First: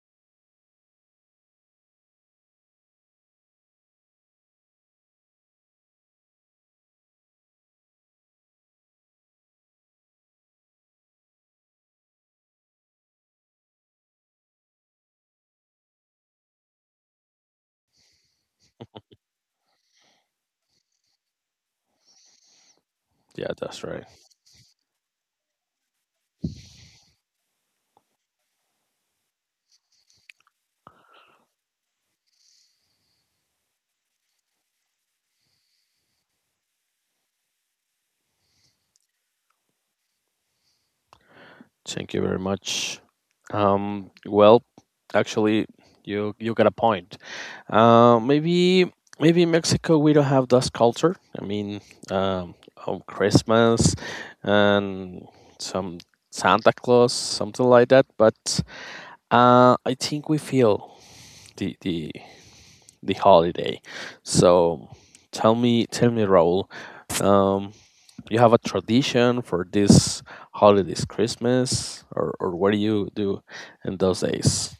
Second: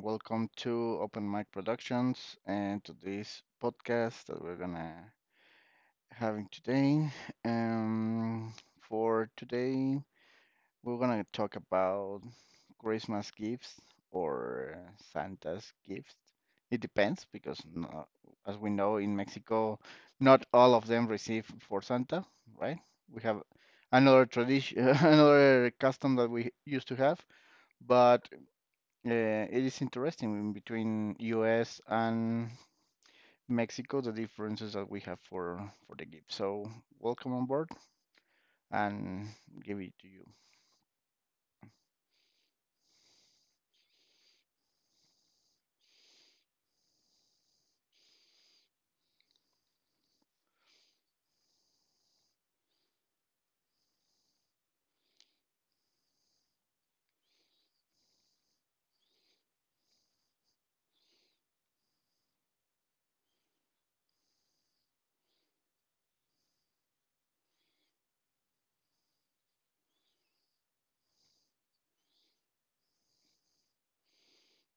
Welcome to Open Mic Productions and to this podcast that we're gonna having today. Um, for today, we're gonna talk about Christmas gifts or Santa's gifts. It depends because, no, as we know in Mexico, not all of them receive for Santa, right? We have Yeah, that's right. another tradition, another custom that we used to have, but it is interesting in between US and Mexico, the differences that we have for the gift. So welcome on board and give it to you. Thank you very much. Um, well, actually, you got a point. Uh, maybe maybe in Mexico we don't have that culture. I mean, um, on Christmas and some Santa Claus, something like that. But I think we feel the the the holiday. So tell me, Raul, um, you have a tradition for this holidays, Christmas, or what do you do in those days?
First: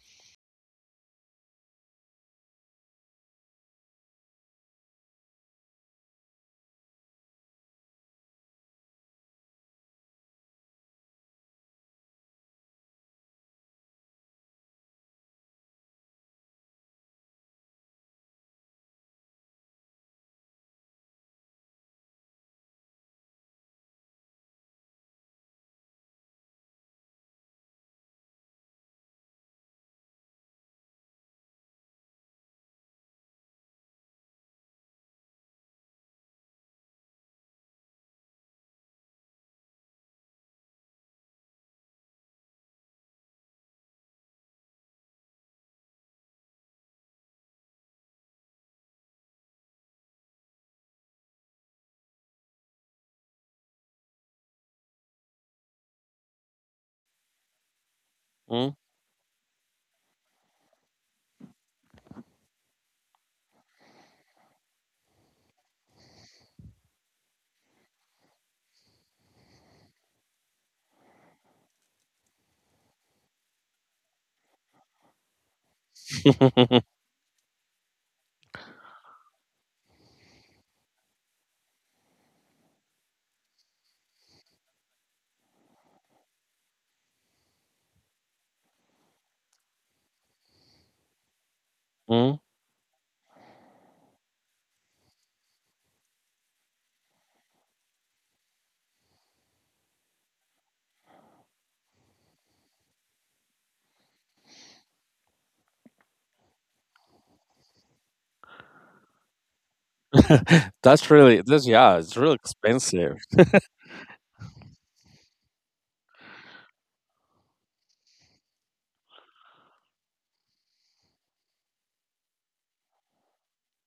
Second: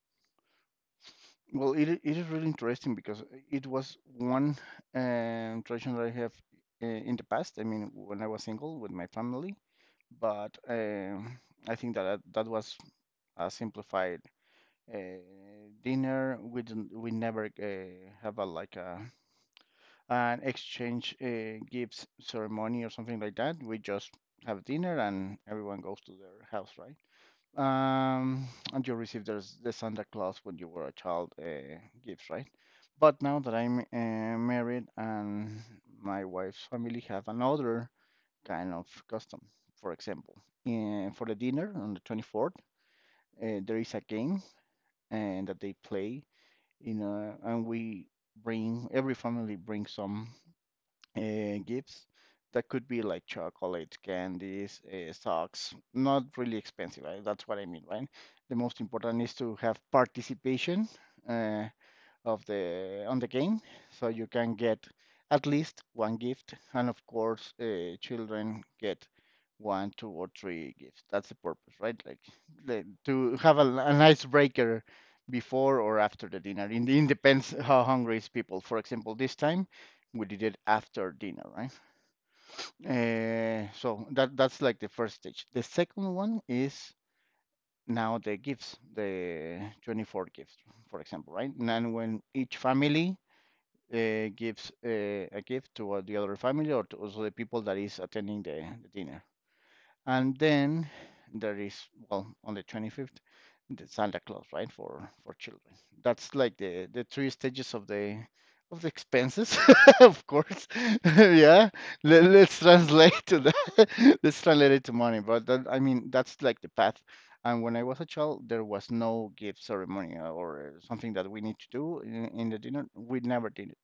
Well, it is really interesting because it was one tradition that I have in the past. I mean, when I was single with my family, but I think that was a simplified uh, dinner. We never have a like a an exchange gifts ceremony or something like that. We just have dinner and everyone goes to their house, right? Um, and you receive the Santa Claus when you were a child gifts, right? But now that I'm married and my wife's family have another kind of custom. For example, for the dinner on the 24th, there is a game and that they play. You know, and we bring every family brings some gifts that could be like chocolate, candies, socks, not really expensive. Right? That's what I mean, right? The mm most important is to have participation. Uh, of the on the game, so you can get at least one gift, and of course, children get one, two, or three gifts. That's the purpose, right? Like the, to have a nice breaker before or after the dinner. In depends how hungry is people. For example, this time we did it after dinner, right? So that's like the first stage. The second one is now the gifts, the 24 gifts, for example, right? And then when mm. each family gives a gift to the other family or to also the people that is attending the dinner. And then there is, well, on the 25th, the Santa Claus, right, for children. That's like the three stages of the expenses, of course. That's really that's Yeah, yeah, it's Let, really let's translate expensive. to that. Let's translate it to money. But that, I mean, that's like the path. And when I was a child, there was no gift ceremony or something that we need to do in the dinner. We never did it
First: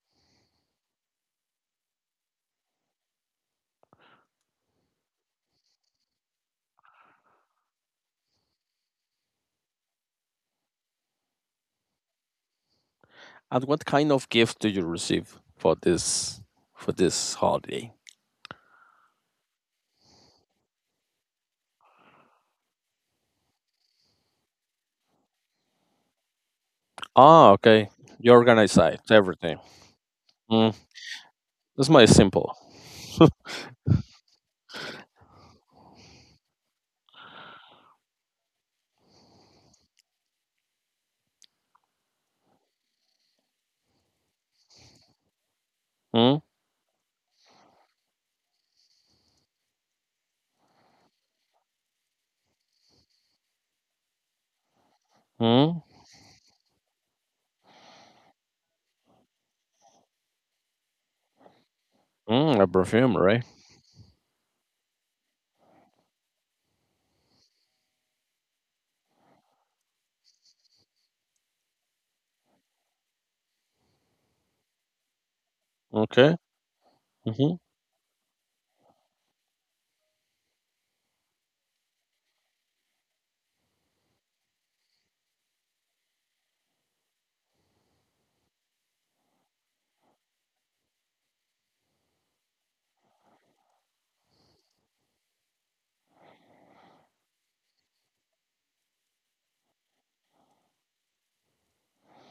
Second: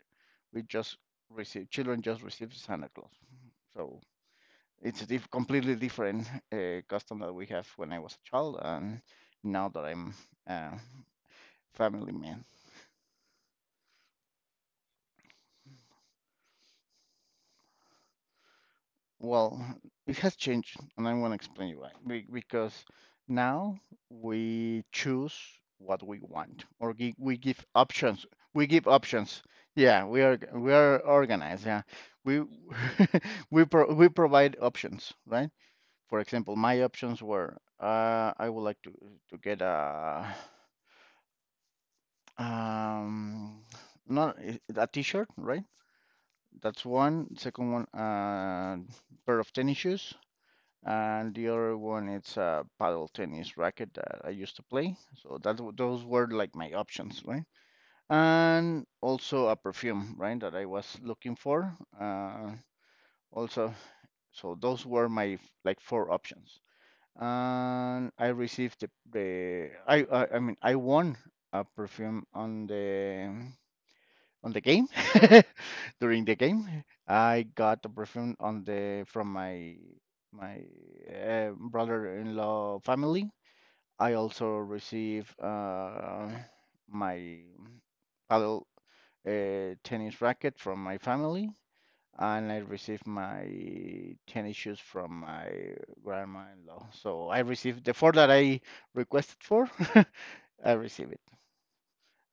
we just receive children just receive Santa Claus. So it's a completely different custom that we have when I was a child and now that I'm a family man. And what kind of gift do you receive for this holiday? Well, it has changed, and I want to explain you why. Because now we choose what we want, or we Ah, give okay. options. You We organize give it, options. everything. Yeah, we are we Mm. are organized. Yeah, This my we simple. We provide options, right? For example, my options were I would like to get a um not a a t-shirt, right? mm That's one. Second one, pair of tennis shoes, and the other one it's a paddle tennis racket that I used to play. So that mm those were like my options, right? And also a perfume, right, that I was looking for. A perfume, right? Also, so those were my like four options. And I received the I mean I won a perfume on the game during the Okay. game. I got a perfume on the from my brother-in-law family. I also received my paddle tennis racket from my family and I received my tennis shoes from my grandma-in-law. So I received the four that I requested for. I received it,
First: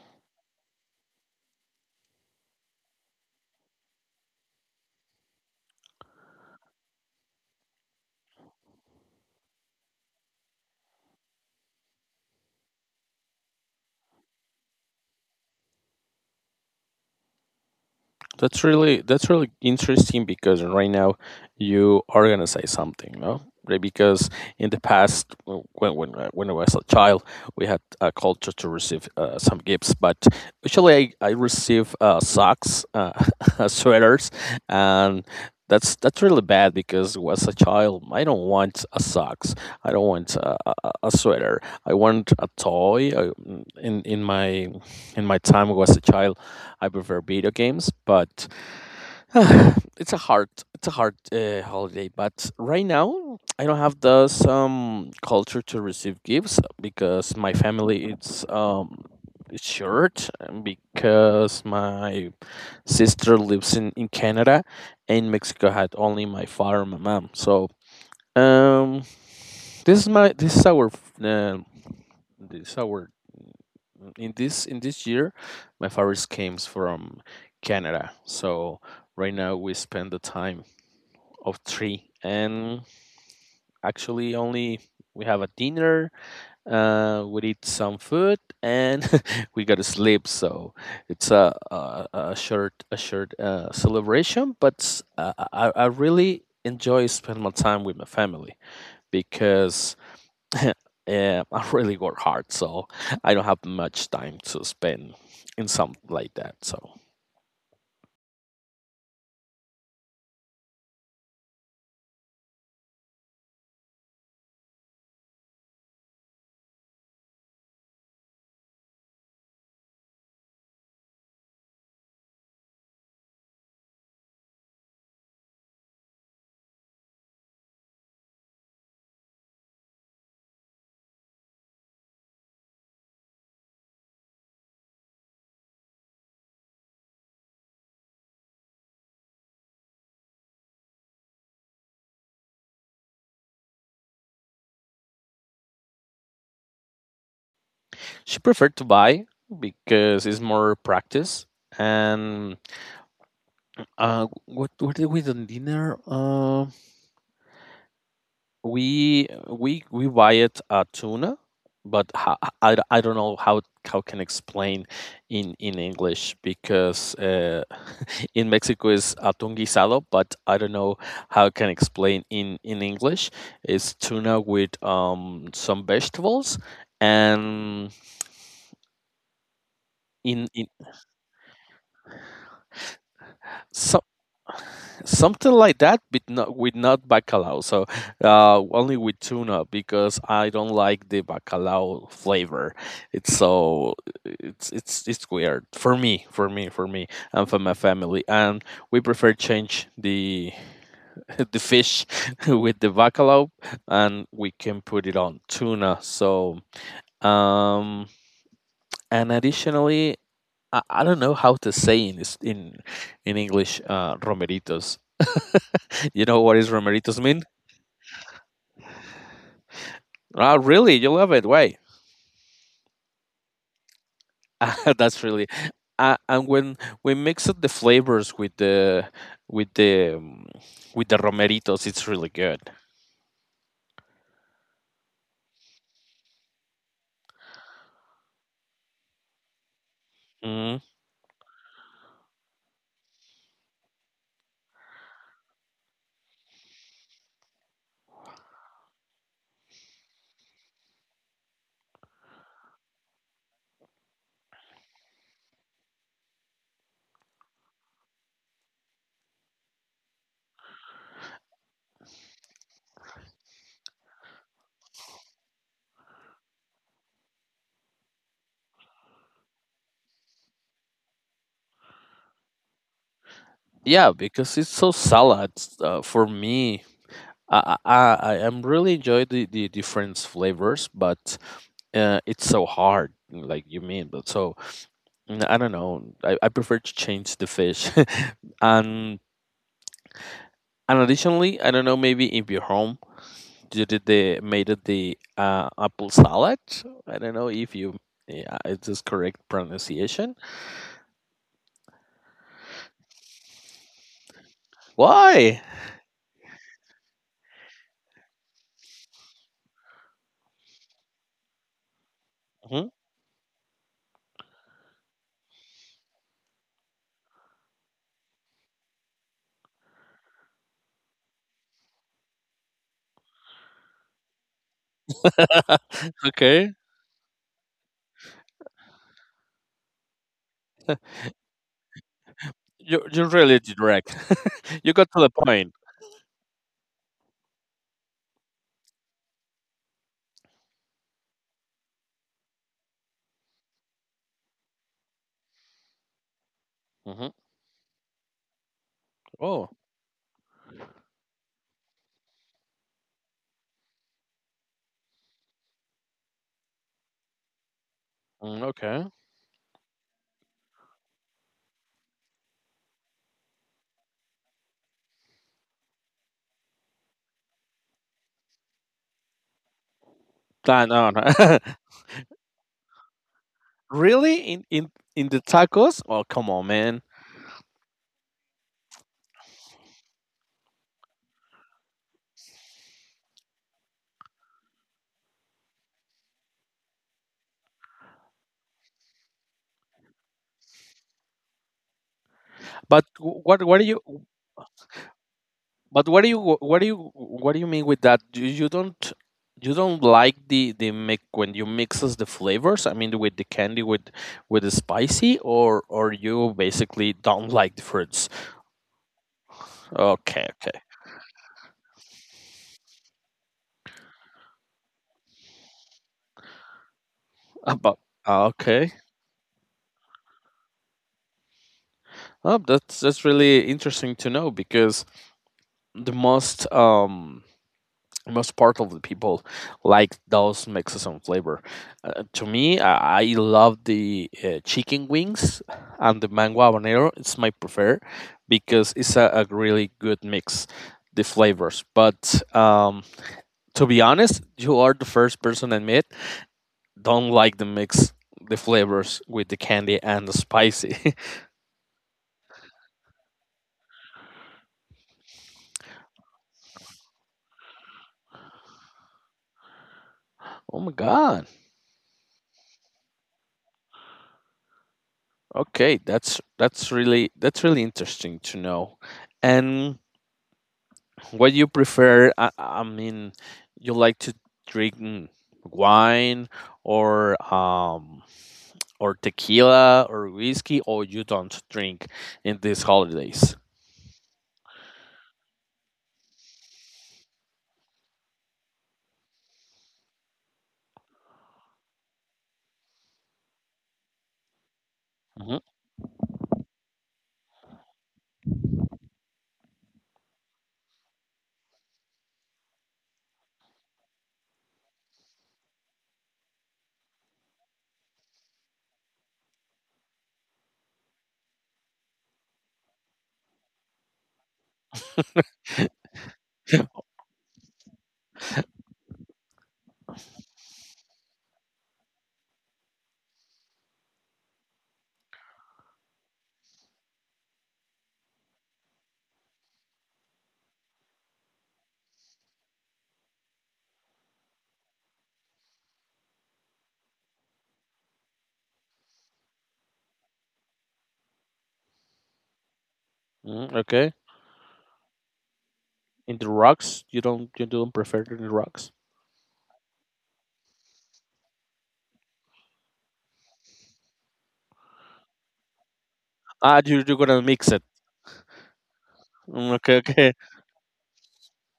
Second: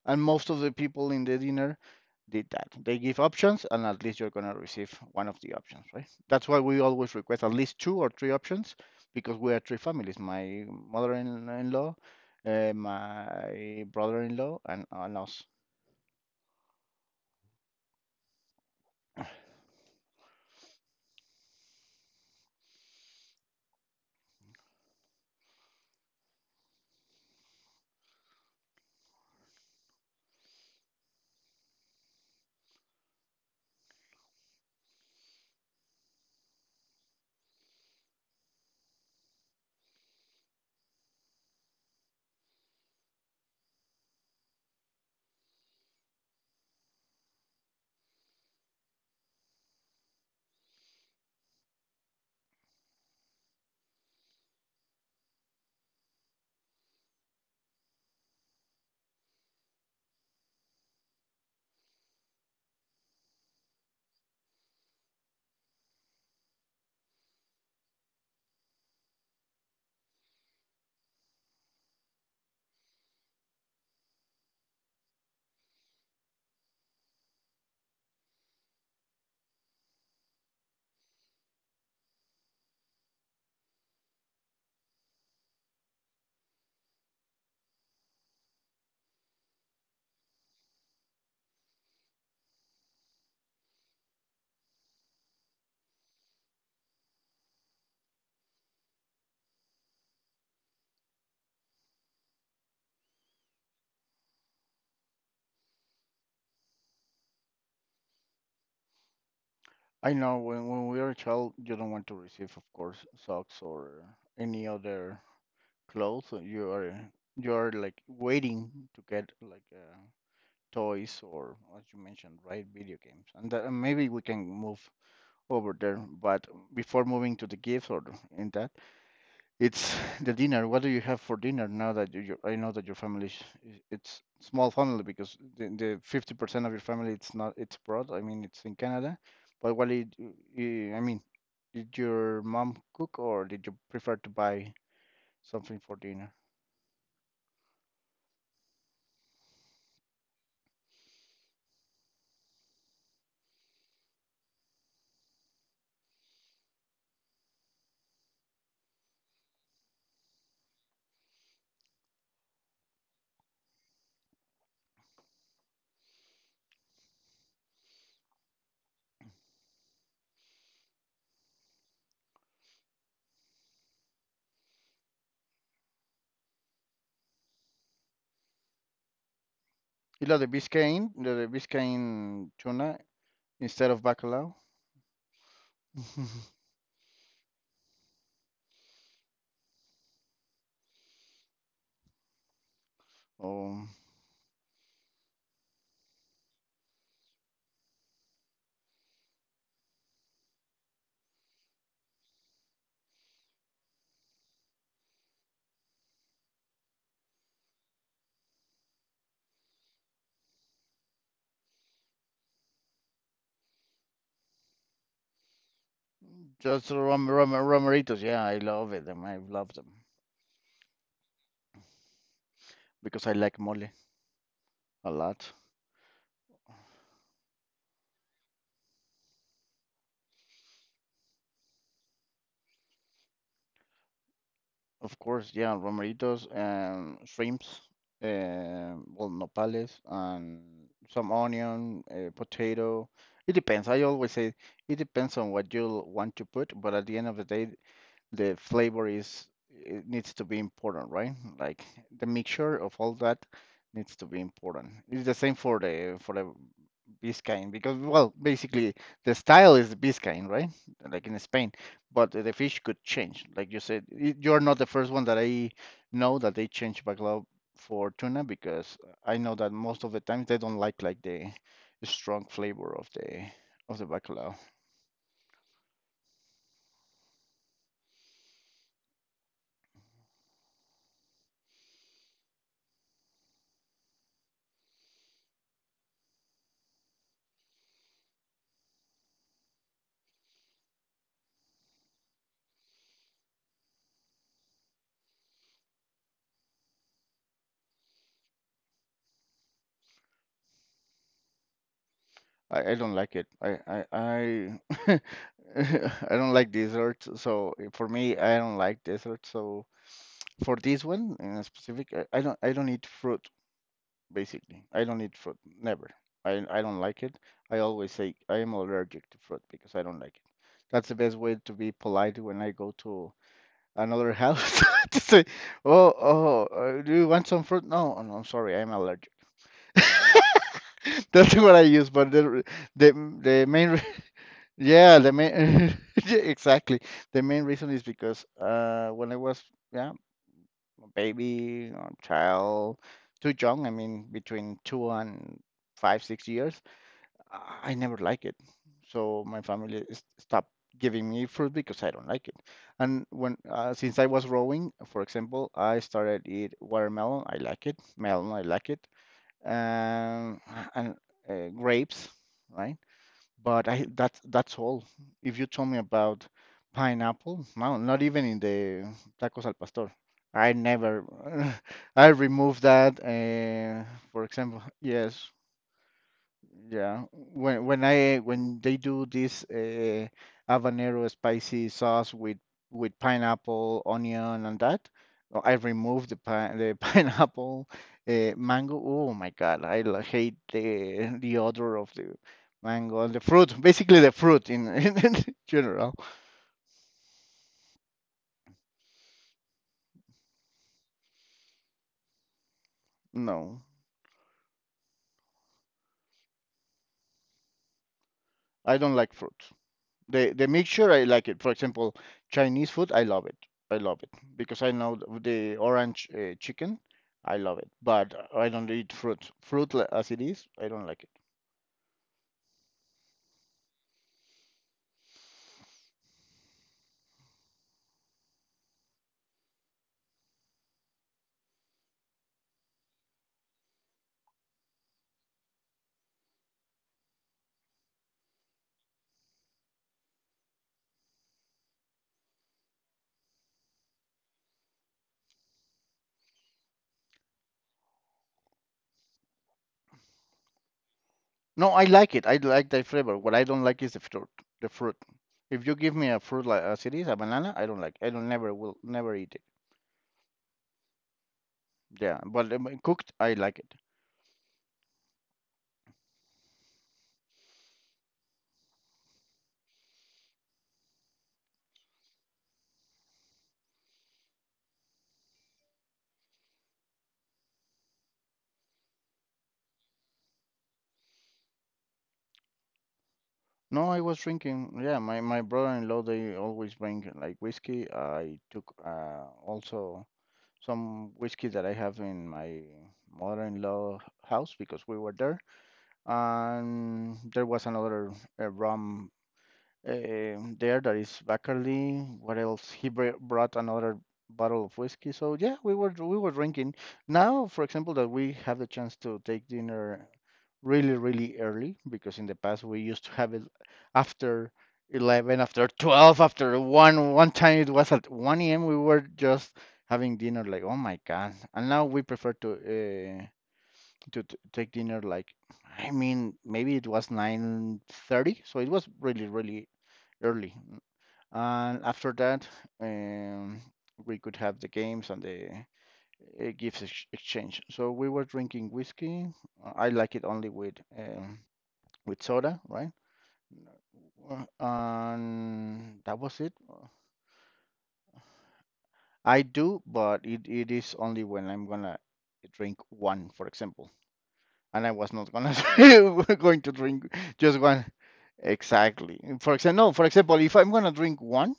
and most of the people in the dinner did that. They give options, and at least you're gonna receive one of the options, right? That's why we always request at least two or three options because we are three families: my mother-in-law, my brother-in-law, and us. That's really interesting because right now you are gonna say something, no? Right, because in the past, when I was a child, we had a culture to receive some gifts, but usually I receive socks, sweaters, and that's really bad because as a child, I don't want a socks, I don't want a sweater, I want a toy. In in my in my time was a child. I prefer video games, but it's a hard holiday. But right now, I don't have the some culture to receive gifts because my family it's short and because my sister lives in Canada and Mexico had only my father and my mom. So um, this is my um, this is our in this year, my favorite comes from Canada. So right now we spend the time of three, and actually only we have a dinner. We eat some food, and we go to sleep. So it's a short celebration, but I really enjoy spend my time with my family because eh, I really work hard, so I don't have much time to spend in something like that. So I know when we are a child, you don't want to receive, of course, socks or any other clothes or you are like waiting to get like toys or as you mentioned right video games and that, and maybe we can move over there but before moving to the gifts or in that it's the dinner. What do you have for dinner now that you I know that your family is it's small family because the 50% of your family it's not it's abroad. I mean it's in Canada, but what did you, I mean did your mom cook or did you prefer to buy something for dinner? she preferred to buy because it's more practice. And what did we do dinner? We buy it tuna but I don't know how can explain in english because in mexico is atún guisado but I don't know how I can explain in english it's tuna with some vegetables and You love the in Biscayne, the Biscayne tuna instead of so, bacalao. something like that but not with not bacalao so only with tuna because I don't like the bacalao flavor it's Oh, so it's weird for me and for my family and we prefer change the the fish with the bacalao and we can put it on tuna so um and additionally I don't know how to say in this in english romeritos, you know what is just romeritos mean? Romeritos. Yeah, I love I love them Ah, really? You love it? Why? because I like mole a That's really. lot. And when we mix up the flavors with the um, with the romeritos, it's really good. Of course, yeah, romeritos and shrimps, well, nopales Mm. and some onion, potato. It depends. I always say it depends on what you want to put, but at the end of the day, the flavor is it needs to be important, right? Like the mixture of all that needs to be important. It's the same for the Biscayne because well, basically the style is Biscayne, right? Like in Spain, but the fish could change. Like you said, you're not the first one that I know that they change bacalao for tuna because I know that most of the times they don't like the strong flavor of the Yeah, bacalao. because it's so salad for me. I am really enjoy the different flavors, but it's so hard, like you mean. But so I don't know. I prefer to change the fish, and and additionally, I don't know. Maybe if you're home you did the made it the apple salad. I don't know if you yeah, it's this correct pronunciation? I don't like it. Why? I don't like desserts. So for me, I don't like desserts. So for this one in specific, I don't Mhm. eat fruit basically. I don't eat fruit. Never. I don't like it. I always say I am allergic to fruit because I don't like it. That's the best way to be polite when I go to another house to say, "Oh, oh, Okay, do you want some fruit?" No, oh, no, I'm sorry, I'm allergic. That's what I use, but you the you really the main re- direct. You got yeah, to the the point. main yeah, exactly. The main reason is because when I was yeah, a baby or child, too young, I mean between 2 and 5, 6 years, hmm. I never like it. So my Oh, family stopped giving me fruit because I don't like it. And when since I was growing, for example, I started eat watermelon, I like it, melon, I mm, like it, okay. um, and grapes, right? But I that's all. If you told me about pineapple, no, not even in the tacos al pastor. I Nah, never no, no. I removed that. Really For example, in yes, the tacos? Oh, come on, man. yeah, when they do this habanero spicy sauce with pineapple, onion, and that, I remove the pineapple, mango. Oh my God, hate the odor of the But mango and the wh- what fruit. what do you Basically, the fruit in in But general. what do you what do you what do you mean with that? You, you don't like the mix when you mixes the flavors. I mean, with the No, candy with the spicy, or you basically don't like the fruits. I don't like fruit. Okay, The okay, mixture, I like it. For example, Chinese food, I love it. I love it because I know the orange chicken, I love it. but But ah, I don't okay. eat fruit. As it is, I don't like it. Oh, that's really interesting to know because the most most part of the people like those mixes and flavor. To me, I love the chicken wings and the mango habanero. It's my prefer because it's a really good mix, the flavors. But to be honest, you are the first person I met don't like the mix, the flavors with the candy and the spicy. No, I like it. I like the flavor. What I don't like is the fruit. The fruit. If you give me a fruit like as it is, a banana, I don't like. I don't Never will never eat it. Oh my god! Yeah, but cooked, I like it. Okay, that's really interesting to know. And what you prefer? I mean, you like to drink wine or um or tequila or whiskey, or you don't drink in these holidays? No, I was drinking. Yeah, my brother-in-law they always bring like whiskey. I took also some whiskey that I have in my mother-in-law house because we were there. hmm. And there was another rum there. That is Bacardi. What else? Brought another bottle of whiskey. So yeah, we were drinking. Now, for example, that we have the chance to take dinner really, really early because in the past we used to have it after 11, after 12, after 1. One time it was at 1 a.m. We were just having dinner like, oh my God. And now we prefer uh, to t take dinner like, I mean, maybe it was 9:30, so it was really, really early. And after that, um, we could have the games and the gifts exchange. So we were drinking whiskey. I like it only with soda, right? hmm. Okay. And In that the was it. rocks, you don't prefer in the rocks? I do, but it is only when I'm gonna drink one, for example. And I was not gonna say we're Ah, going to you you're drink gonna mix just it. one. Exactly. Mm, For okay, example, no, for okay. example, if I'm gonna drink one,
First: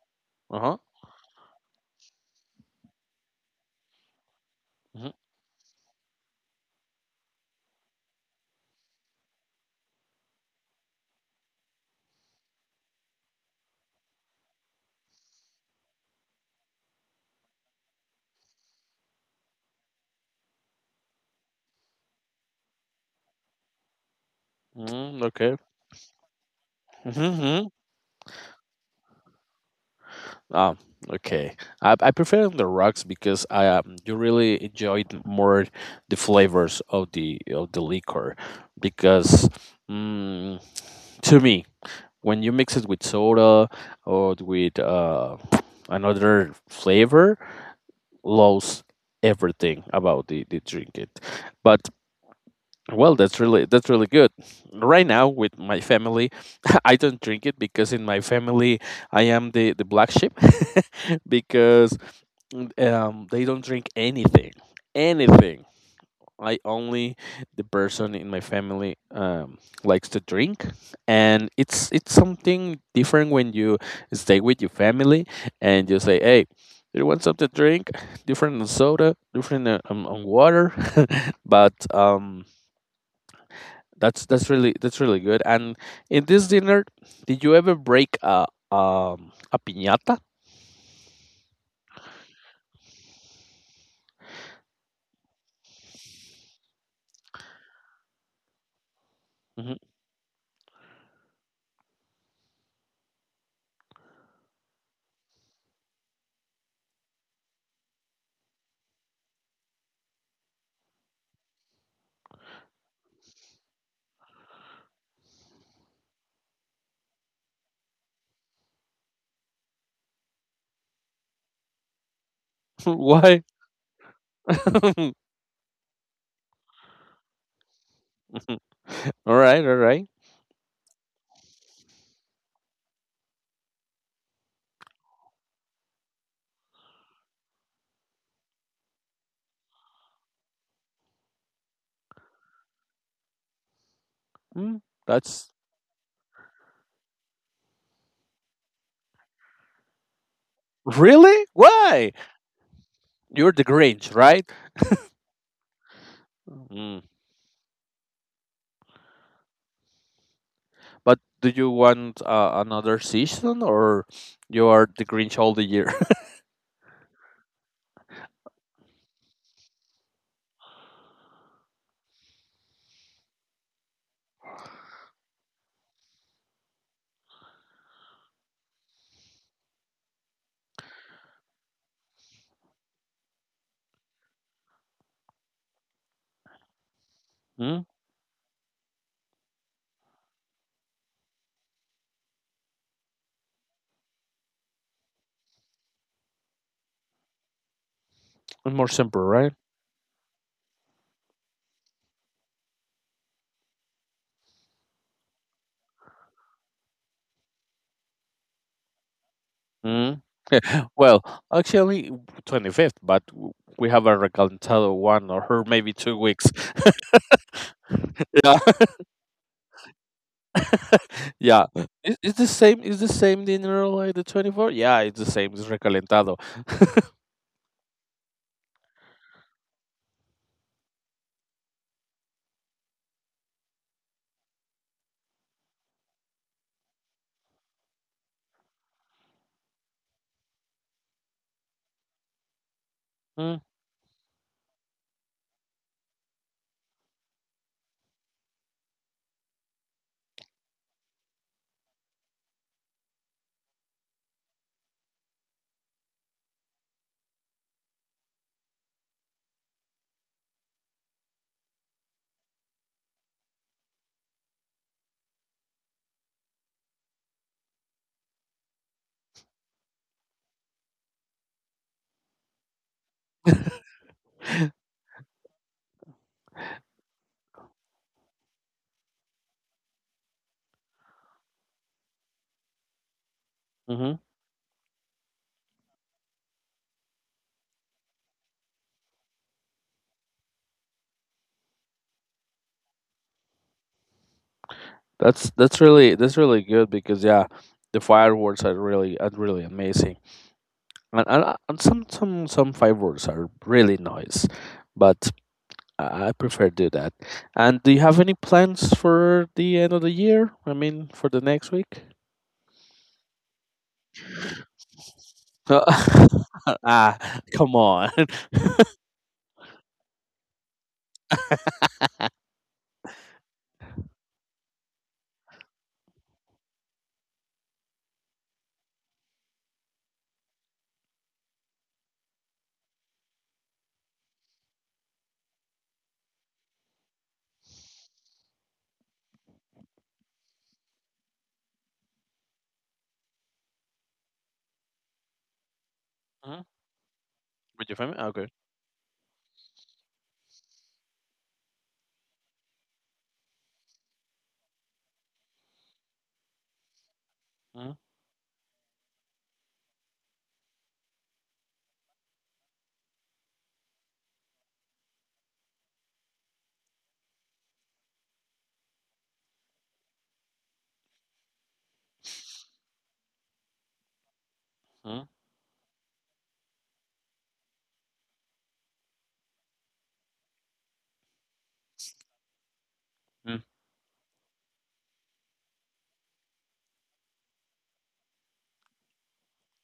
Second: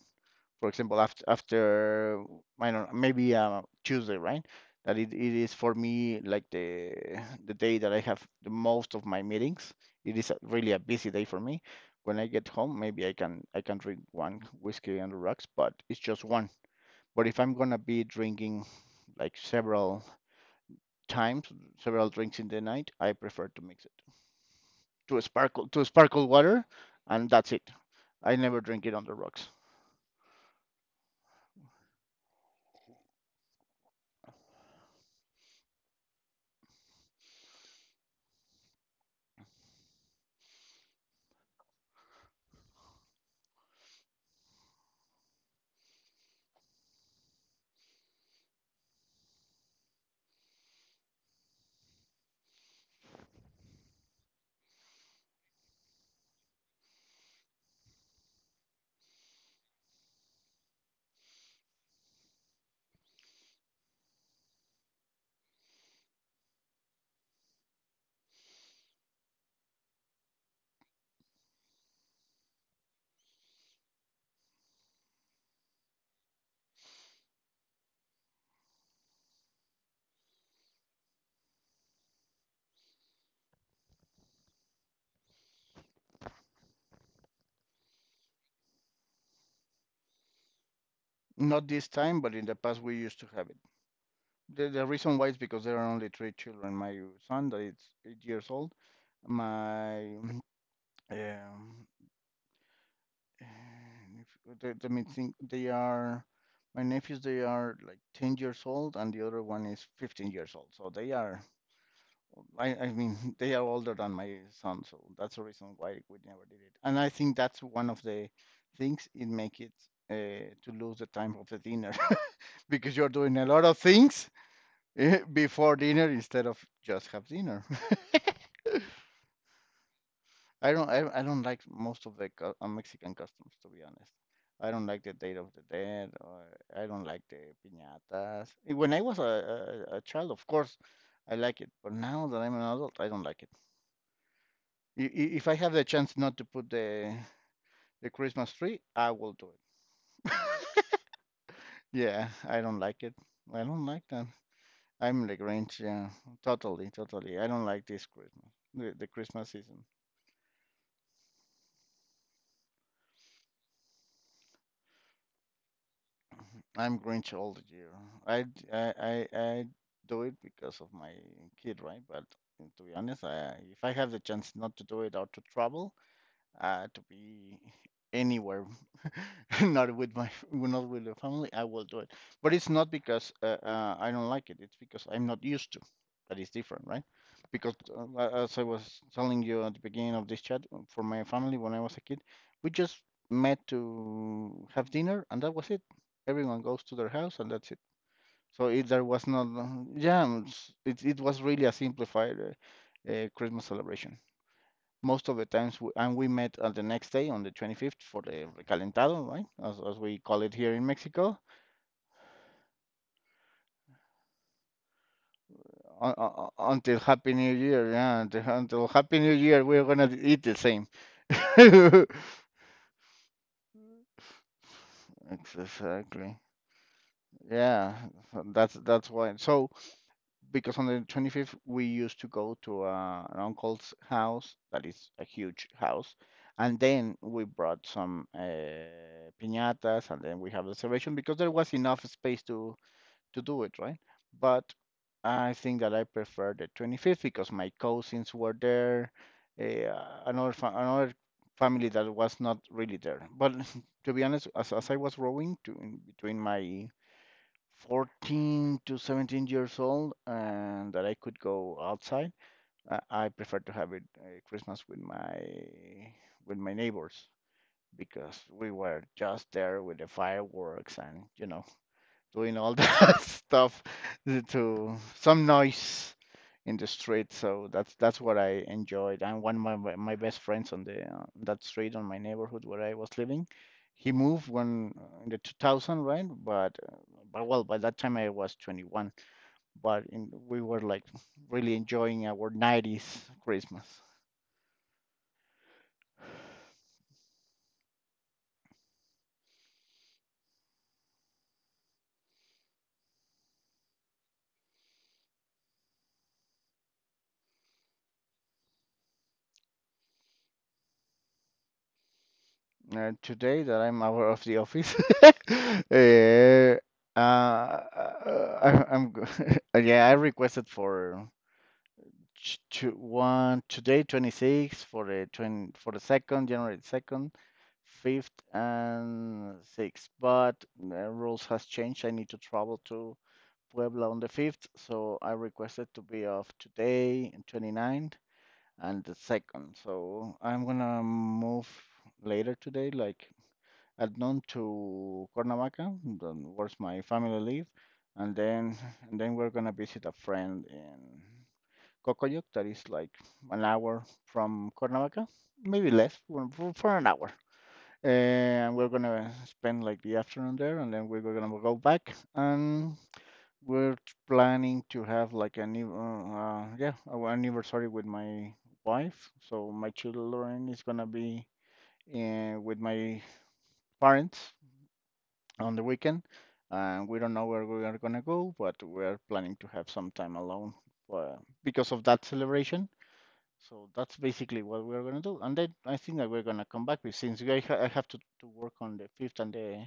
Uh for huh. example, after I don't know, maybe Tuesday, right? That it is for me like the day that I have the most of my meetings. It is really a busy day for me. When I get home, maybe I can drink one whiskey on the rocks, but it's just one. But if I'm gonna be drinking like several times, several drinks in the night, I prefer to mix it Mm-hmm. Okay. To a sparkle water, and that's Mm-hmm. it. I never drink it on the rocks. Oh, okay. I prefer on the rocks because I you really enjoyed more the flavors of the liquor because mm, to me when you mix it with soda or with another flavor, lose everything about the drink it. But well, that's really good. Right now with my family, I don't drink it because in my family I am the black sheep because they don't drink anything. Anything. I only the person in my family likes to drink and it's something different when you stay with your family and you say, "Hey, do you want something to drink? Different than soda, different than, on water." But that's really good. And in this dinner, did you ever break a piñata? Not this time, but in the past we used to have it. The reason why is because there are only three children. My son that is 8 years old. Mhm. My um, if, let let me They are my nephews. They are like 10 years old, and the other one is 15 years old. So they are. I mean, they are older than my son. So that's the reason why we never did it. And I think that's one of the things it make it to lose the time of the dinner because you're doing a Why? lot of things before dinner instead of just have dinner. All right, all right. I don't like most of the Mexican customs, to be honest. I don't like the Day of the Dead, or I don't like the piñatas. When I was a child, of course, I like it, but now that I'm an adult, I don't like it. Mm, If I that's have the chance not to put the Christmas tree, I will do it. really why Yeah, I don't like it. you're I the don't like Grinch, that. right? I'm the Grinch, yeah, totally, Mm. totally. I don't like this Christmas, the Christmas season. But do you want another season, or you are the Grinch all the year? I'm Grinch all the year. I, d- I do it because of my kid, right? But to be honest, I, if I have the chance not to do it or to travel, to be anywhere, not with not with the family, I will do it. But it's not because I don't like it. It's because I'm not used to. That is different, right? Because mm? As I was telling you at the beginning of this chat, for my family when I was a kid, we just met to have dinner, and that was it. Everyone goes to their house, and that's it. So it, More there simple, was not, right? Yeah, it's- it was really a simplified Christmas celebration most of the times, and we met on the next day on the 25th for the recalentado, right? As we Mm. call it here in Well, Mexico, actually, 25th, but we have a recalentado one, or maybe two weeks. until Happy New Year. Yeah, until Happy New Year, we're gonna eat the same. Yeah, it's the same. It's the same dinner like the 24. Yeah, it's the same. It's Exactly. recalentado. Yeah, so that's why. So because on the 25th we used to go to an uncle's house that is a huge house and then we brought some piñatas and then we have the celebration because there was enough space to Mm. do it right but I think that I prefer the 25th because my cousins were there, another family that was not really there but to be honest, as I was growing to, in between my 14 to 17 years old and that I could go outside, I, I prefer to have it Christmas with my neighbors because we were just there with the fireworks, and you know, doing all that stuff to some noise in the street. So that's what I enjoyed. And one of my best friends on the that street on my neighborhood where I was living, he hmm. moved when in the 2000, right? But well, by that time I was 21. But in, we were like really enjoying our 90s Christmas. That's really good because yeah, the fireworks are really amazing, and some fireworks are really nice, but I prefer do that. And do you have any plans for the end of the year? I mean, for the next week? Today that I'm out of the office. Uh, Eh, uh, ah, come on. I, I'm yeah, I requested for t- to one today 26 for the 20 for the second January 2nd, 5th and 6th. But the rules has changed. I need to travel to Puebla on the 5th, so I requested to be off today and twenty-ninth and the 2nd. So I'm gonna move later today, like at noon, to Cuernavaca, then Mhm. where's my family live, With your family? and Okay. then and then we're gonna visit a friend in Cocoyoc that is like an hour from Cuernavaca, maybe less, for an hour. And we're gonna spend like the afternoon there, and then we're gonna go back, and we're planning to have like a our anniversary with my wife. So my children is gonna be with my parents Mm-hmm. on the weekend. And we don't know where we are gonna go, but we're planning to have some time alone uh, because of that celebration. So that's basically what we're gonna do. And then I think that we're gonna come back with since I have to work on the fifth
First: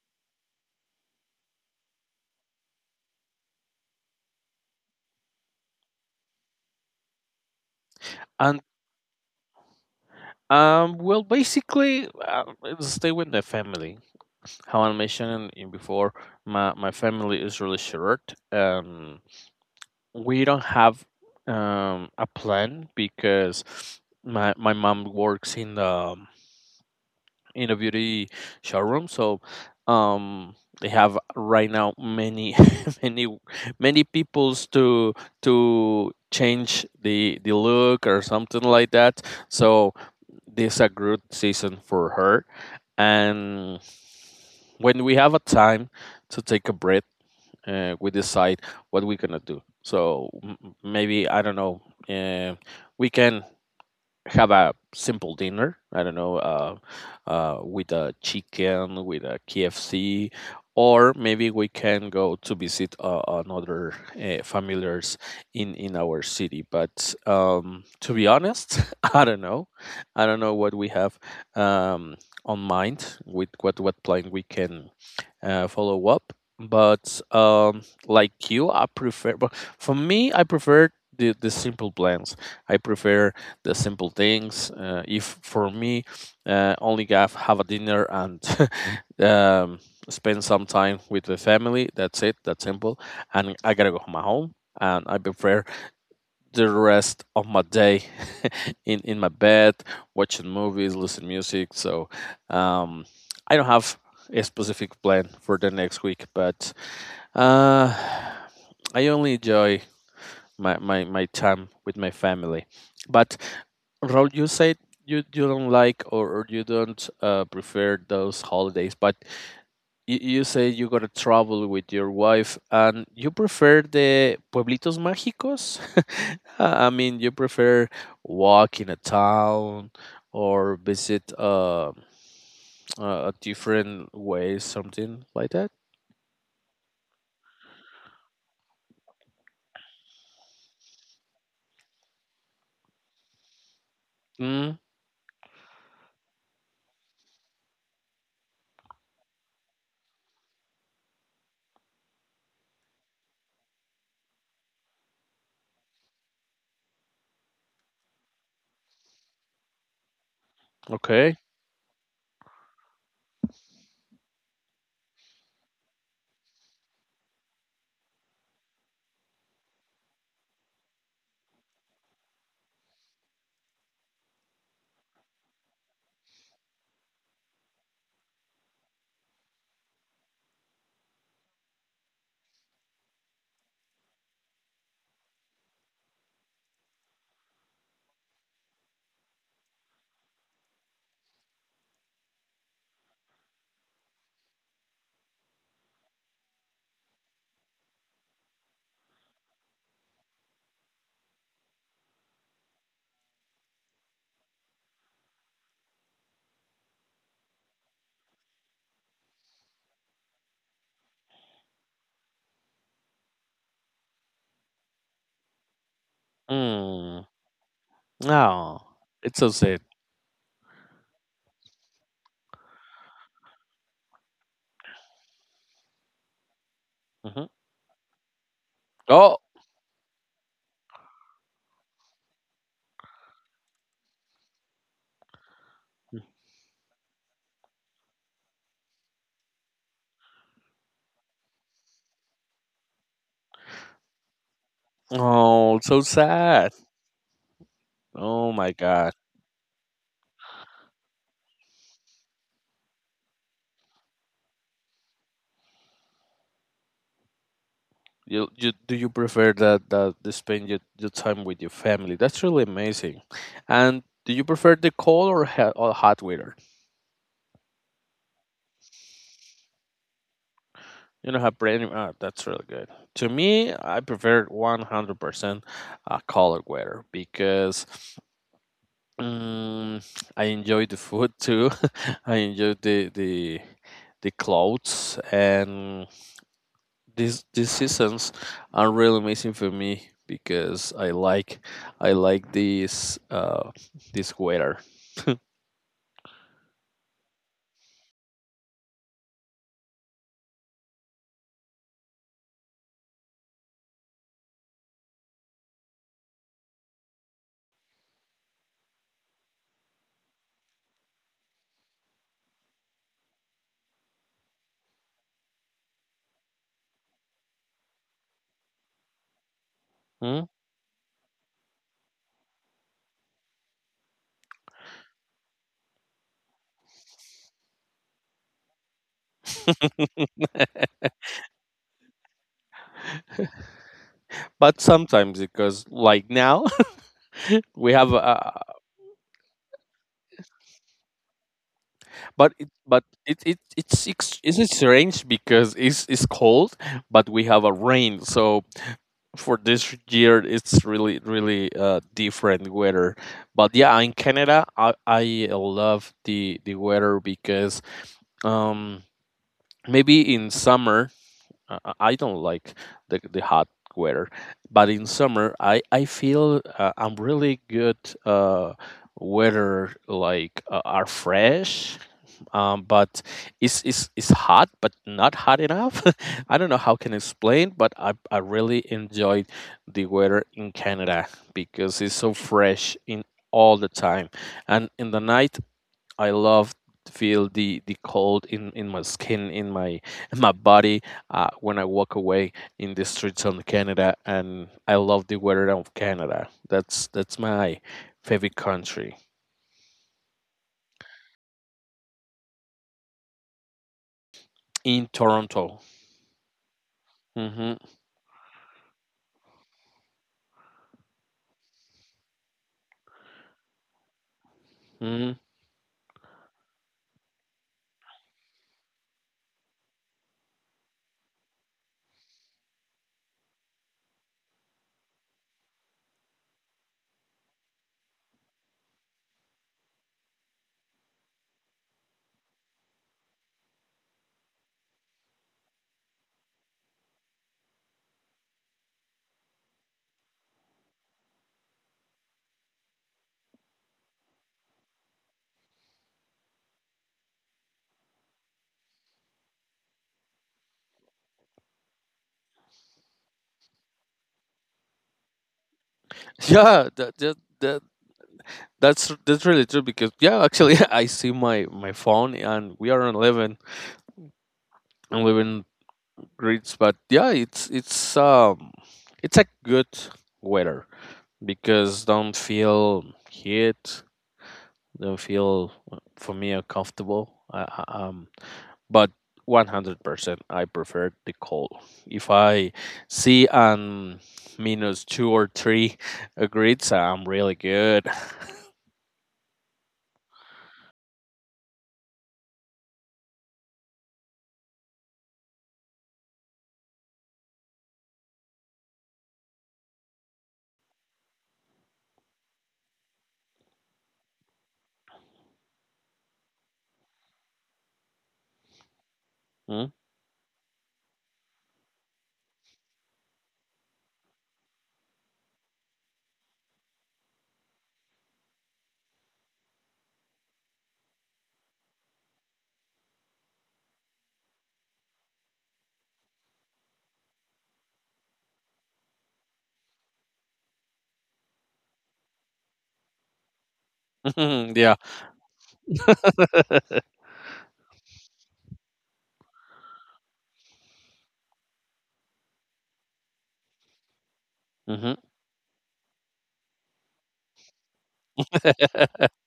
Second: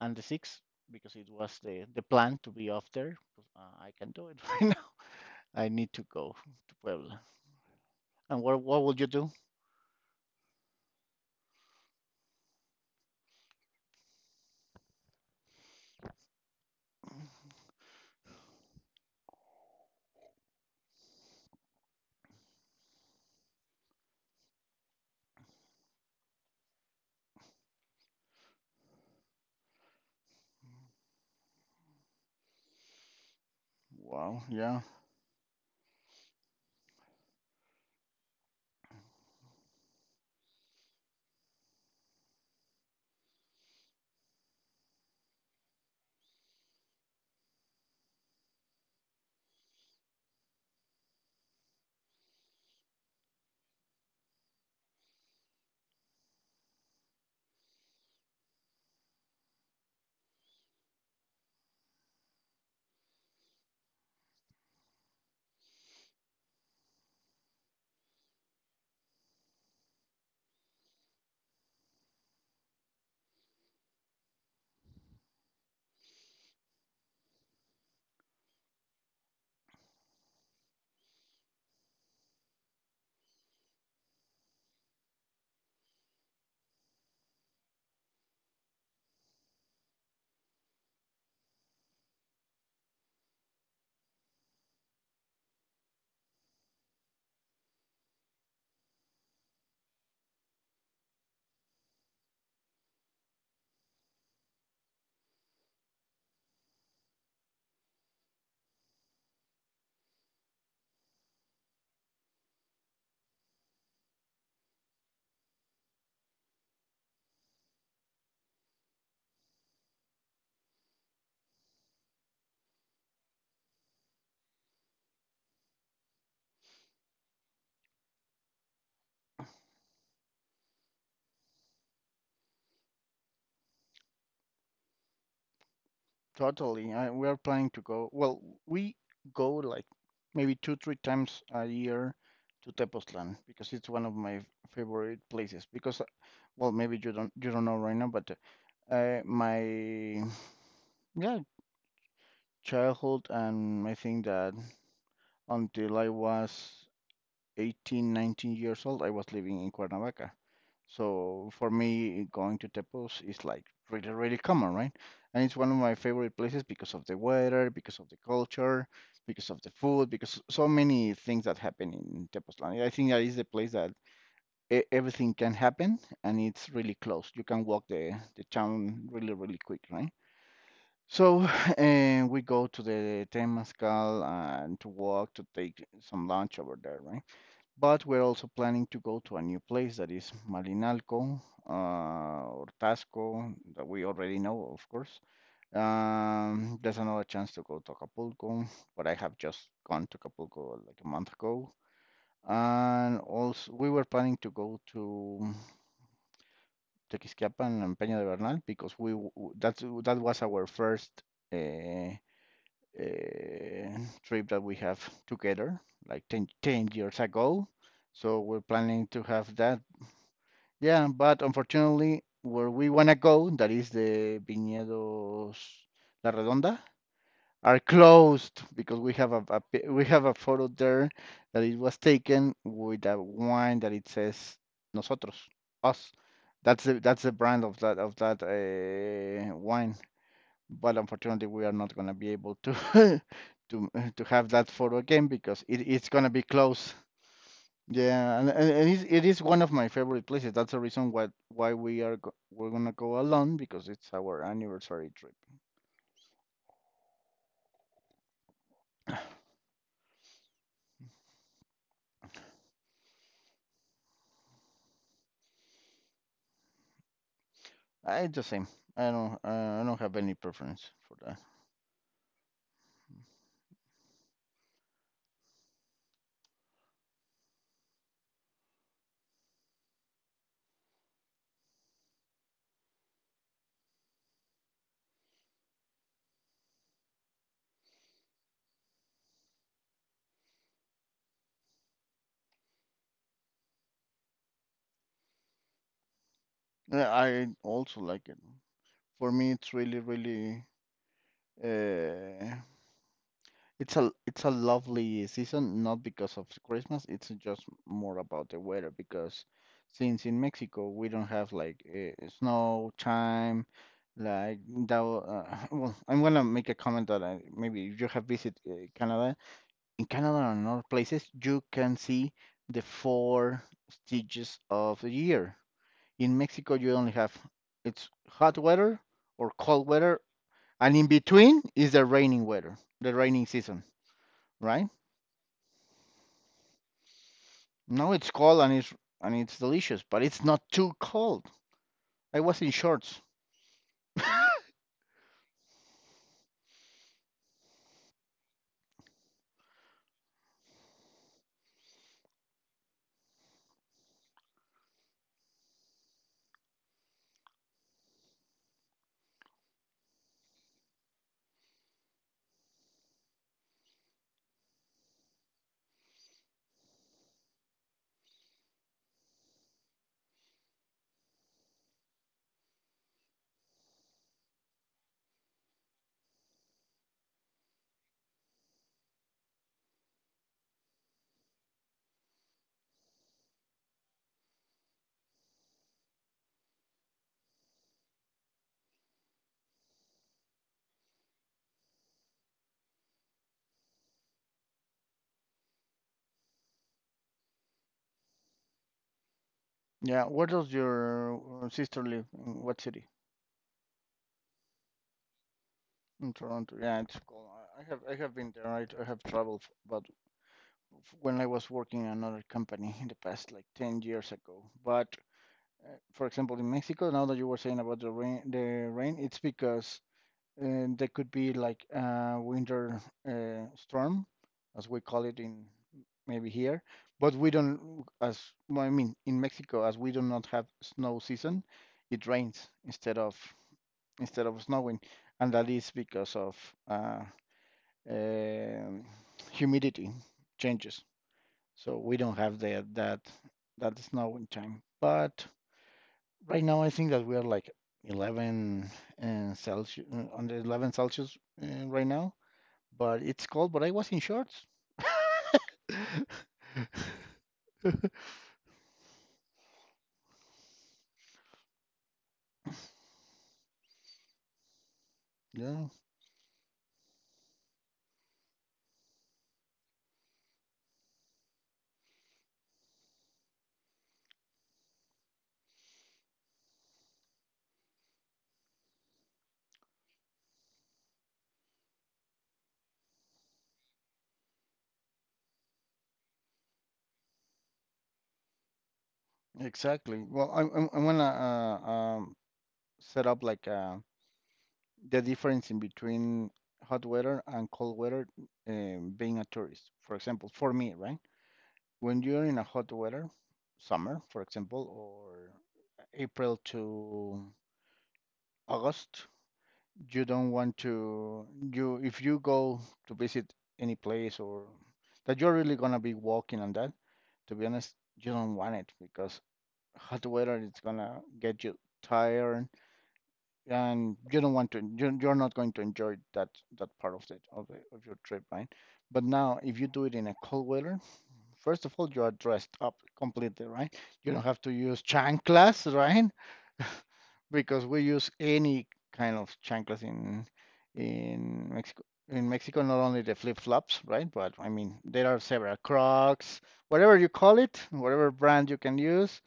and the sixth because it was the plan to be off there. I can do it right now. I need to go to Puebla. And And what will you do? um, well, basically, it's stay with the family. How I mentioned in before, my family is really short. We don't have a plan because my mom works in the in a beauty showroom, so um, they have right now many many many Wow, peoples yeah. To change the look or something like that. So this a good season for her and when we have a time to take a breath we decide what we're gonna do so maybe I don't know uh, we can have a simple dinner. I don't know, with a chicken, with a KFC, or maybe we can go to visit another familiars in our city. But to be honest, I don't know. I don't know what we have um, on mind with what plan we can follow up. But like you, I prefer. But for me, I prefer the simple plans. I prefer the simple things. If for me, only have a dinner and um, spend some time with the family. That's it. That's simple. And I gotta go to my home. And I prefer the rest of my day in my bed, watching movies, listening music. So um, I don't have a specific plan for the next week, but uh, I only enjoy my time with my family. But Raul, you said you don't like or you don't prefer those holidays, but you say you gotta travel with your wife and you prefer the pueblitos mágicos? I mean, you prefer walk in a town or visit a different way, something like that? Totally. I, we are planning to go. Well, we go like maybe two, three times a year to Tepoztlan because it's one of my Mm, favorite places. Because, well, maybe you don't know right now, but my yeah childhood and I think that until I was 18, 19 years old, I was living in Cuernavaca. okay. So for me, going to Tepos is like really, really common, right? And it's one of my favorite places because of the weather, because of the culture, because of the food, because so many things that happen in Tepoztlán. I think that is the place that everything can happen, and it's really close. You can walk the town really, really quick, right? So we go to the Temazcal and to walk to take some lunch over there, right? But we're also planning to go to a new place that is Malinalco or Tasco that we already know, of course. There's another chance to go to Acapulco, but I have just gone to Acapulco like a month ago. And also, we were planning to go to Tequisquiapan and Peña de Bernal because we w- that's that was our first uh, uh, trip that we have together, like 10 10 years Mm, ago. So we're no, planning to it's so have sad. that. Yeah, but unfortunately, where we want to go, that is the Viñedos La Redonda, Mhm. are closed because we have Oh, we have a photo there that it was taken with a wine that it says nosotros, us. That's the brand of that wine. But unfortunately, we are not gonna be able to to to have that photo again because oh, it, so it's gonna be sad. closed. Yeah, Oh and, my and and it's, God. it is one of my favorite places. That's the reason what why we're gonna go alone because it's our anniversary trip. You do you prefer that that to spend your time with your family? That's really amazing. And do you prefer the cold or hot weather? I, it's the same. I don't have any preference for You know, that. have brand that's really good. To me, I prefer 100% cold weather because um, I enjoy the food too. I enjoy the the clothes and these seasons are really amazing for me because I like this this weather. I also like it. For me, it's really really uh, it's a it's a lovely season, not because of Christmas. It's just more about the weather because since in Mexico we don't have like snow time, like that. Well, I'm gonna make a comment that I, maybe if you have visited Canada. In Mm. Canada and other places, you can see the four stages of the year. In Mexico, you only have it's hot weather or cold weather, and in between is the raining weather, the raining season, But right? sometimes, because like now, we No, have it's cold and it's delicious, but it's not too cold. I but was it, in but shorts. it, it it's ex- it's strange because it's cold but we have a rain. So for this year it's really different weather. But yeah, in Canada, I love the weather because, um maybe in summer I don't like the hot weather. But in summer I feel I'm really good, uh, weather like are fresh. But it's hot but not hot enough. I don't know how can explain, but I really enjoyed the weather in Canada because it's so fresh in all the time. And in the night I love to feel the cold in my skin, in my body when I walk away in the streets of Canada. And I love the weather of Canada. That's my favorite country. Yeah, where does your sister live? In what city? In Toronto. In Toronto. Yeah, it's cold. Mm-hmm. I have been there. I have traveled, when I was working in another company in the past, like 10 years ago. But Hmm. For example, in Mexico, now that you were saying about the rain, it's because and there could be like a winter storm, as we call it in maybe here. But we don't, as well, I mean, in Mexico, as we do not have snow season, it rains instead of snowing, and that is because of uh, um humidity changes. So we don't have that that snowing time. But right now, I think that we are like 11 and Celsius, under 11 Celsius right now, but it's cold. But I was in shorts. Yeah, that's that's really true. Because yeah, actually, I see my phone and we are on living I'm living Yeah, grids. But yeah, it's it's a good weather because don't feel heat, don't feel for me uncomfortable. But 100% I prefer the cold. If I see minus two or three grids, I'm really good. exactly. Well, I'm gonna set up like the difference in between hot weather and cold weather being a tourist. For example, for me, right? When you're in a hot weather, summer, for example, or April to August, Mm. you don't want to you if you go to visit any place or that you're really gonna be walking on that, to be honest, you don't want it because hot weather it's gonna get you tired, and you're not going to enjoy that part of it of your trip, right? But now if you do it in a cold weather, first of all you are dressed up completely, right? You don't have to Yeah. use chanclas, right? Because we use any kind of chanclas in Mexico. In Mexico, not only the flip-flops, right? But I mean, Hmm. there are several Crocs, whatever you call it, whatever brand you can use.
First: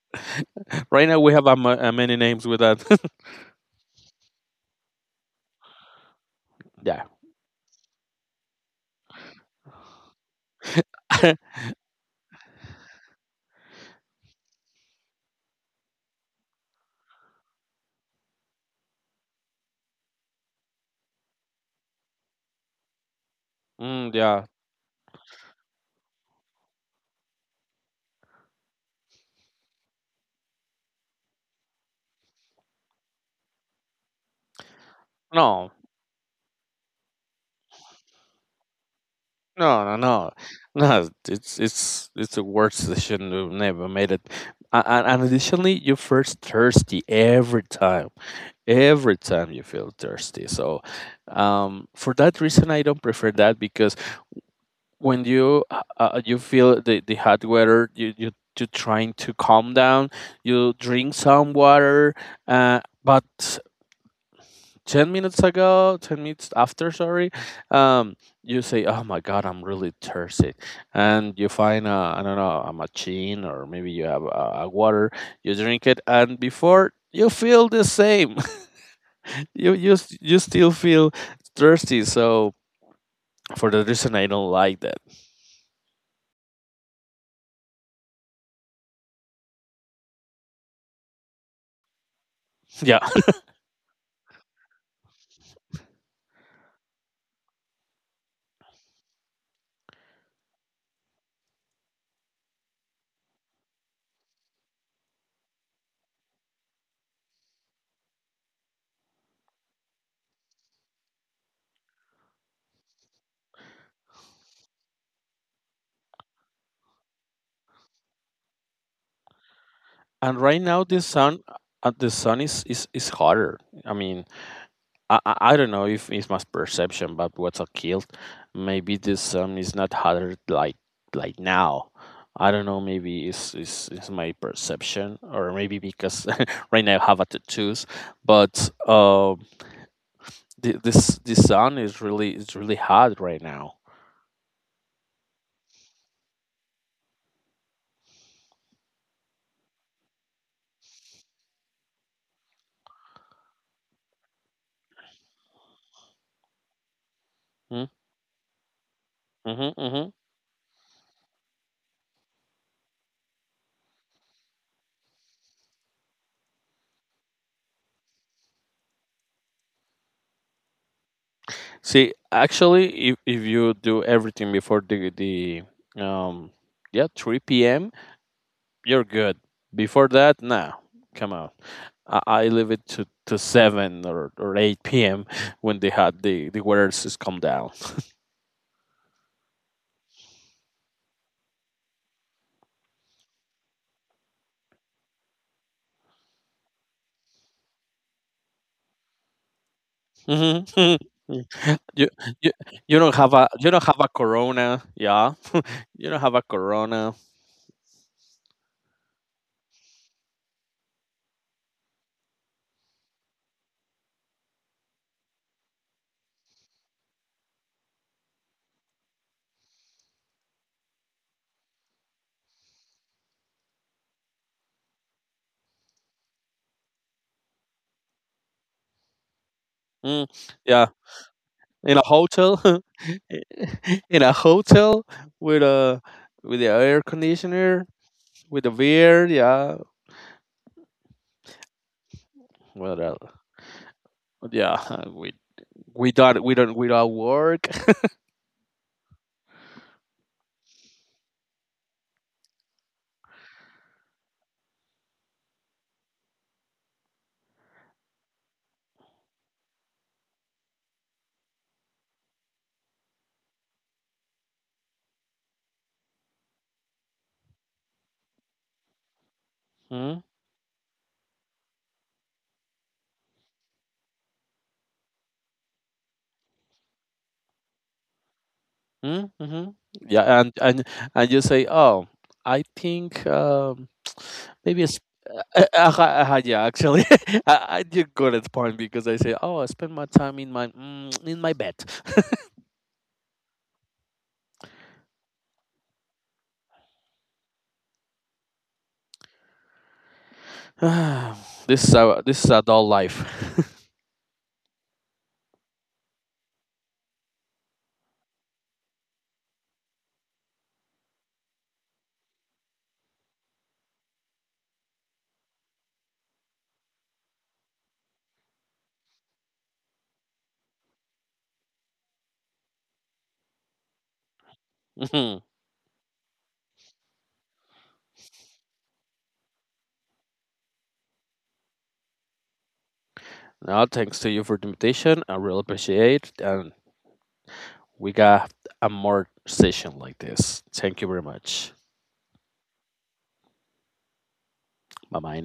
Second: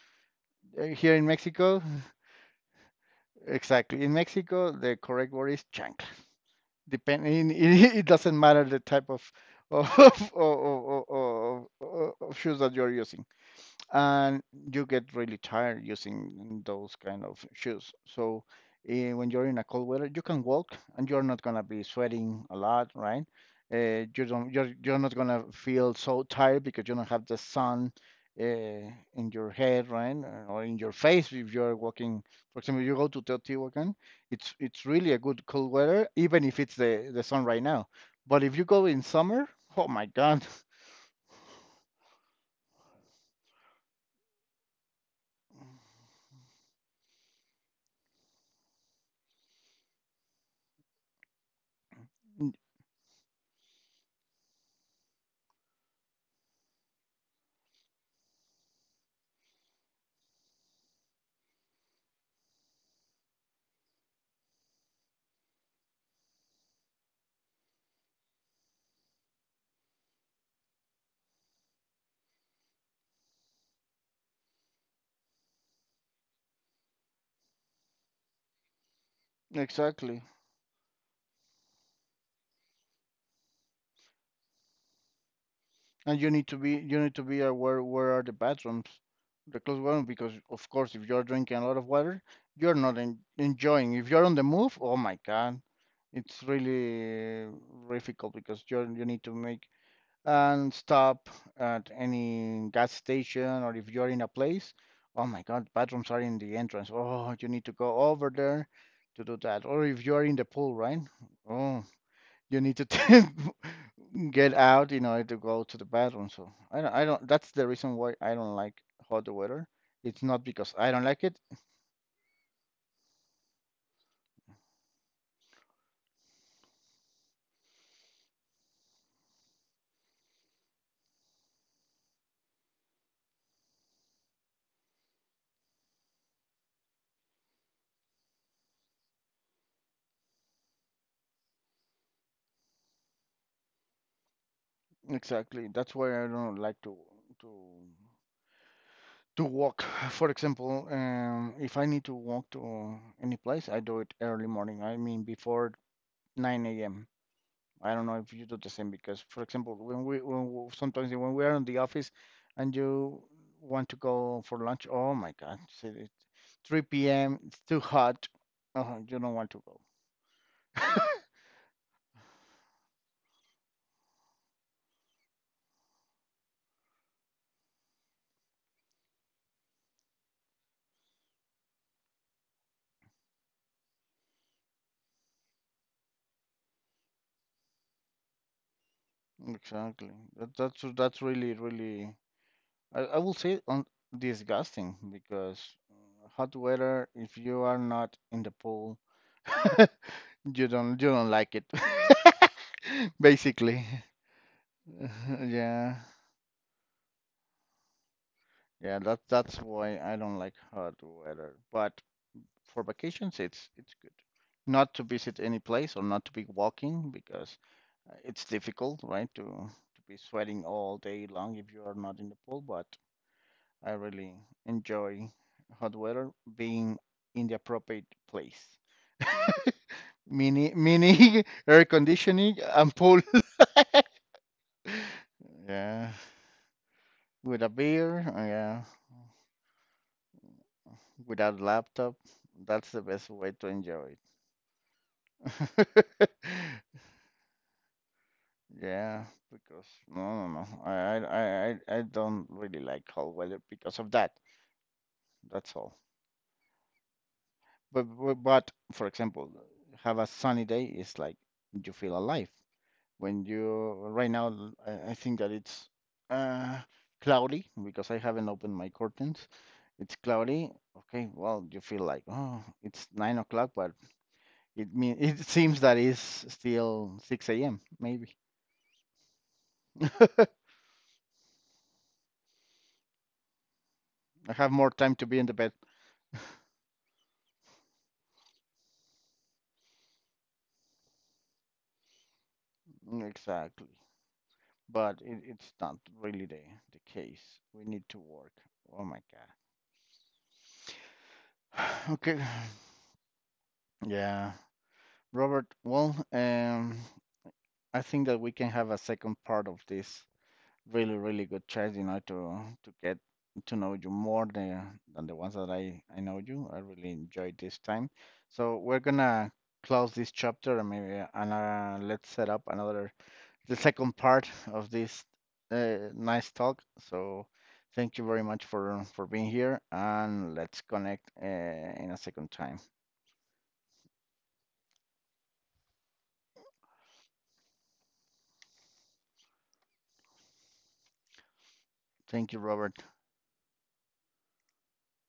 Right Here now in we have Mexico, many names with that. exactly. In Mexico, the correct word is chancla. Yeah. It doesn't matter the type of of, of, of, of, of shoes that you're using, and you get really tired using those kind of shoes. So when you're in a cold weather, you can walk and you're not gonna be sweating a lot, right? Mm, yeah. You're not gonna feel so tired because you don't have the sun in your head, right, or in your face if you're walking. For example, you go to Teotihuacan, it's really a good No. cold weather, even if it's the sun right now. But if you go in summer, No, oh no, my no, God, no, it's it's the worst decision. We've never made it. And additionally, you first thirsty every time. Every time you feel thirsty. So, for that reason, I don't prefer that because when you feel the hot weather, you you're trying to calm down. You drink some water, but 10 minutes after, sorry, um you say, oh my god, I'm really thirsty. And you find a, I don't know, a machine, or maybe you have a water. You drink it, and before you feel the same. you you s- exactly. you still feel thirsty. So for that reason, I don't like that. And you need to be aware where are the bathrooms, the close one, because of course if you're drinking a lot of water, you're not Yeah. en enjoying. If you're on the move, oh my God, it's really difficult because you need to make and stop at any gas station, or if you're in a place, oh my God, bathrooms are in the entrance. Oh, you need to go over there to do that. Or if you're in the pool, right? Oh, you need to get out in order to go to the bathroom. So I don't. That's the reason why I don't like hot weather. It's And not right because now I the don't like it. sun, the sun is is hotter. I mean, I I don't know if it's my perception, but what's a kilt. Maybe this is not harder like now. I don't know. Maybe it's my perception, or maybe because right now I have a tattoos. But this sun is really, it's really hot right now. Exactly. That's why I don't like to to walk. For example, if I need to walk to any place, I do it early morning. I mean before 9 a.m. Mm, I don't know if you do the same because, for mhm, example, mhm. Sometimes when we are in the office and you want to go for lunch, oh my God, see, it's 3 p.m. It's too hot. You don't want to go. See, actually, if you do everything before the um yeah three p.m., you're good. Before that, nah, come on. I leave it to seven or eight p.m. when they had the weather is calm down. Exactly. That's really really, I will say on, disgusting because hot weather, if you are not in the pool, Mhm. you don't like it. you, you you don't have a, you Basically. don't have a corona, yeah. Yeah. You don't have a corona. Yeah, that's why I don't like hot weather. But for vacations, it's good. Not to visit any place or not to be walking because it's difficult, right? To be sweating all day long if you are not in the pool. But I really enjoy hot weather being in the appropriate place. Mm, Mini yeah. mini air In a conditioning hotel, and pool. in a hotel with a, Yeah, with the air with a conditioner, beer. with a Yeah, beer, yeah. without laptop. That's What the else? best way to enjoy. Yeah, we we don't we don't work. Yeah, because no, no, no. I don't really like cold weather because of that. That's all. But for example, have a sunny day is like you feel alive. When you right now, I think that it's uh cloudy because I haven't opened my curtains. It's cloudy. Okay, well, you feel like, oh, it's 9 o'clock, but it seems that it's still six a.m. Maybe Mm, mhm. Yeah. And you say, "Oh, I think, I have maybe more it's." time to be in the Uh, bed. uh, uh, yeah, actually, I did good at point because I say, "Oh, I spend my time in my, in my bed." Mm, exactly. But it, it's not really the case. We need to work. Oh my God. this is our Okay. this is adult life. Yeah. Robert, well, I think that we can have a second part of this really, really good chat, you know, to get to know you more than the ones that I know you. I really enjoyed this time. So we're gonna close this chapter, and maybe and let's set up another the second part of this Mhm. Nice talk. So thank you very much for being here, and let's connect in a second time. Now, thanks to you for the invitation. I really appreciate, and we got a more session like this. Thank you very much. Thank you, Robert. Bye bye.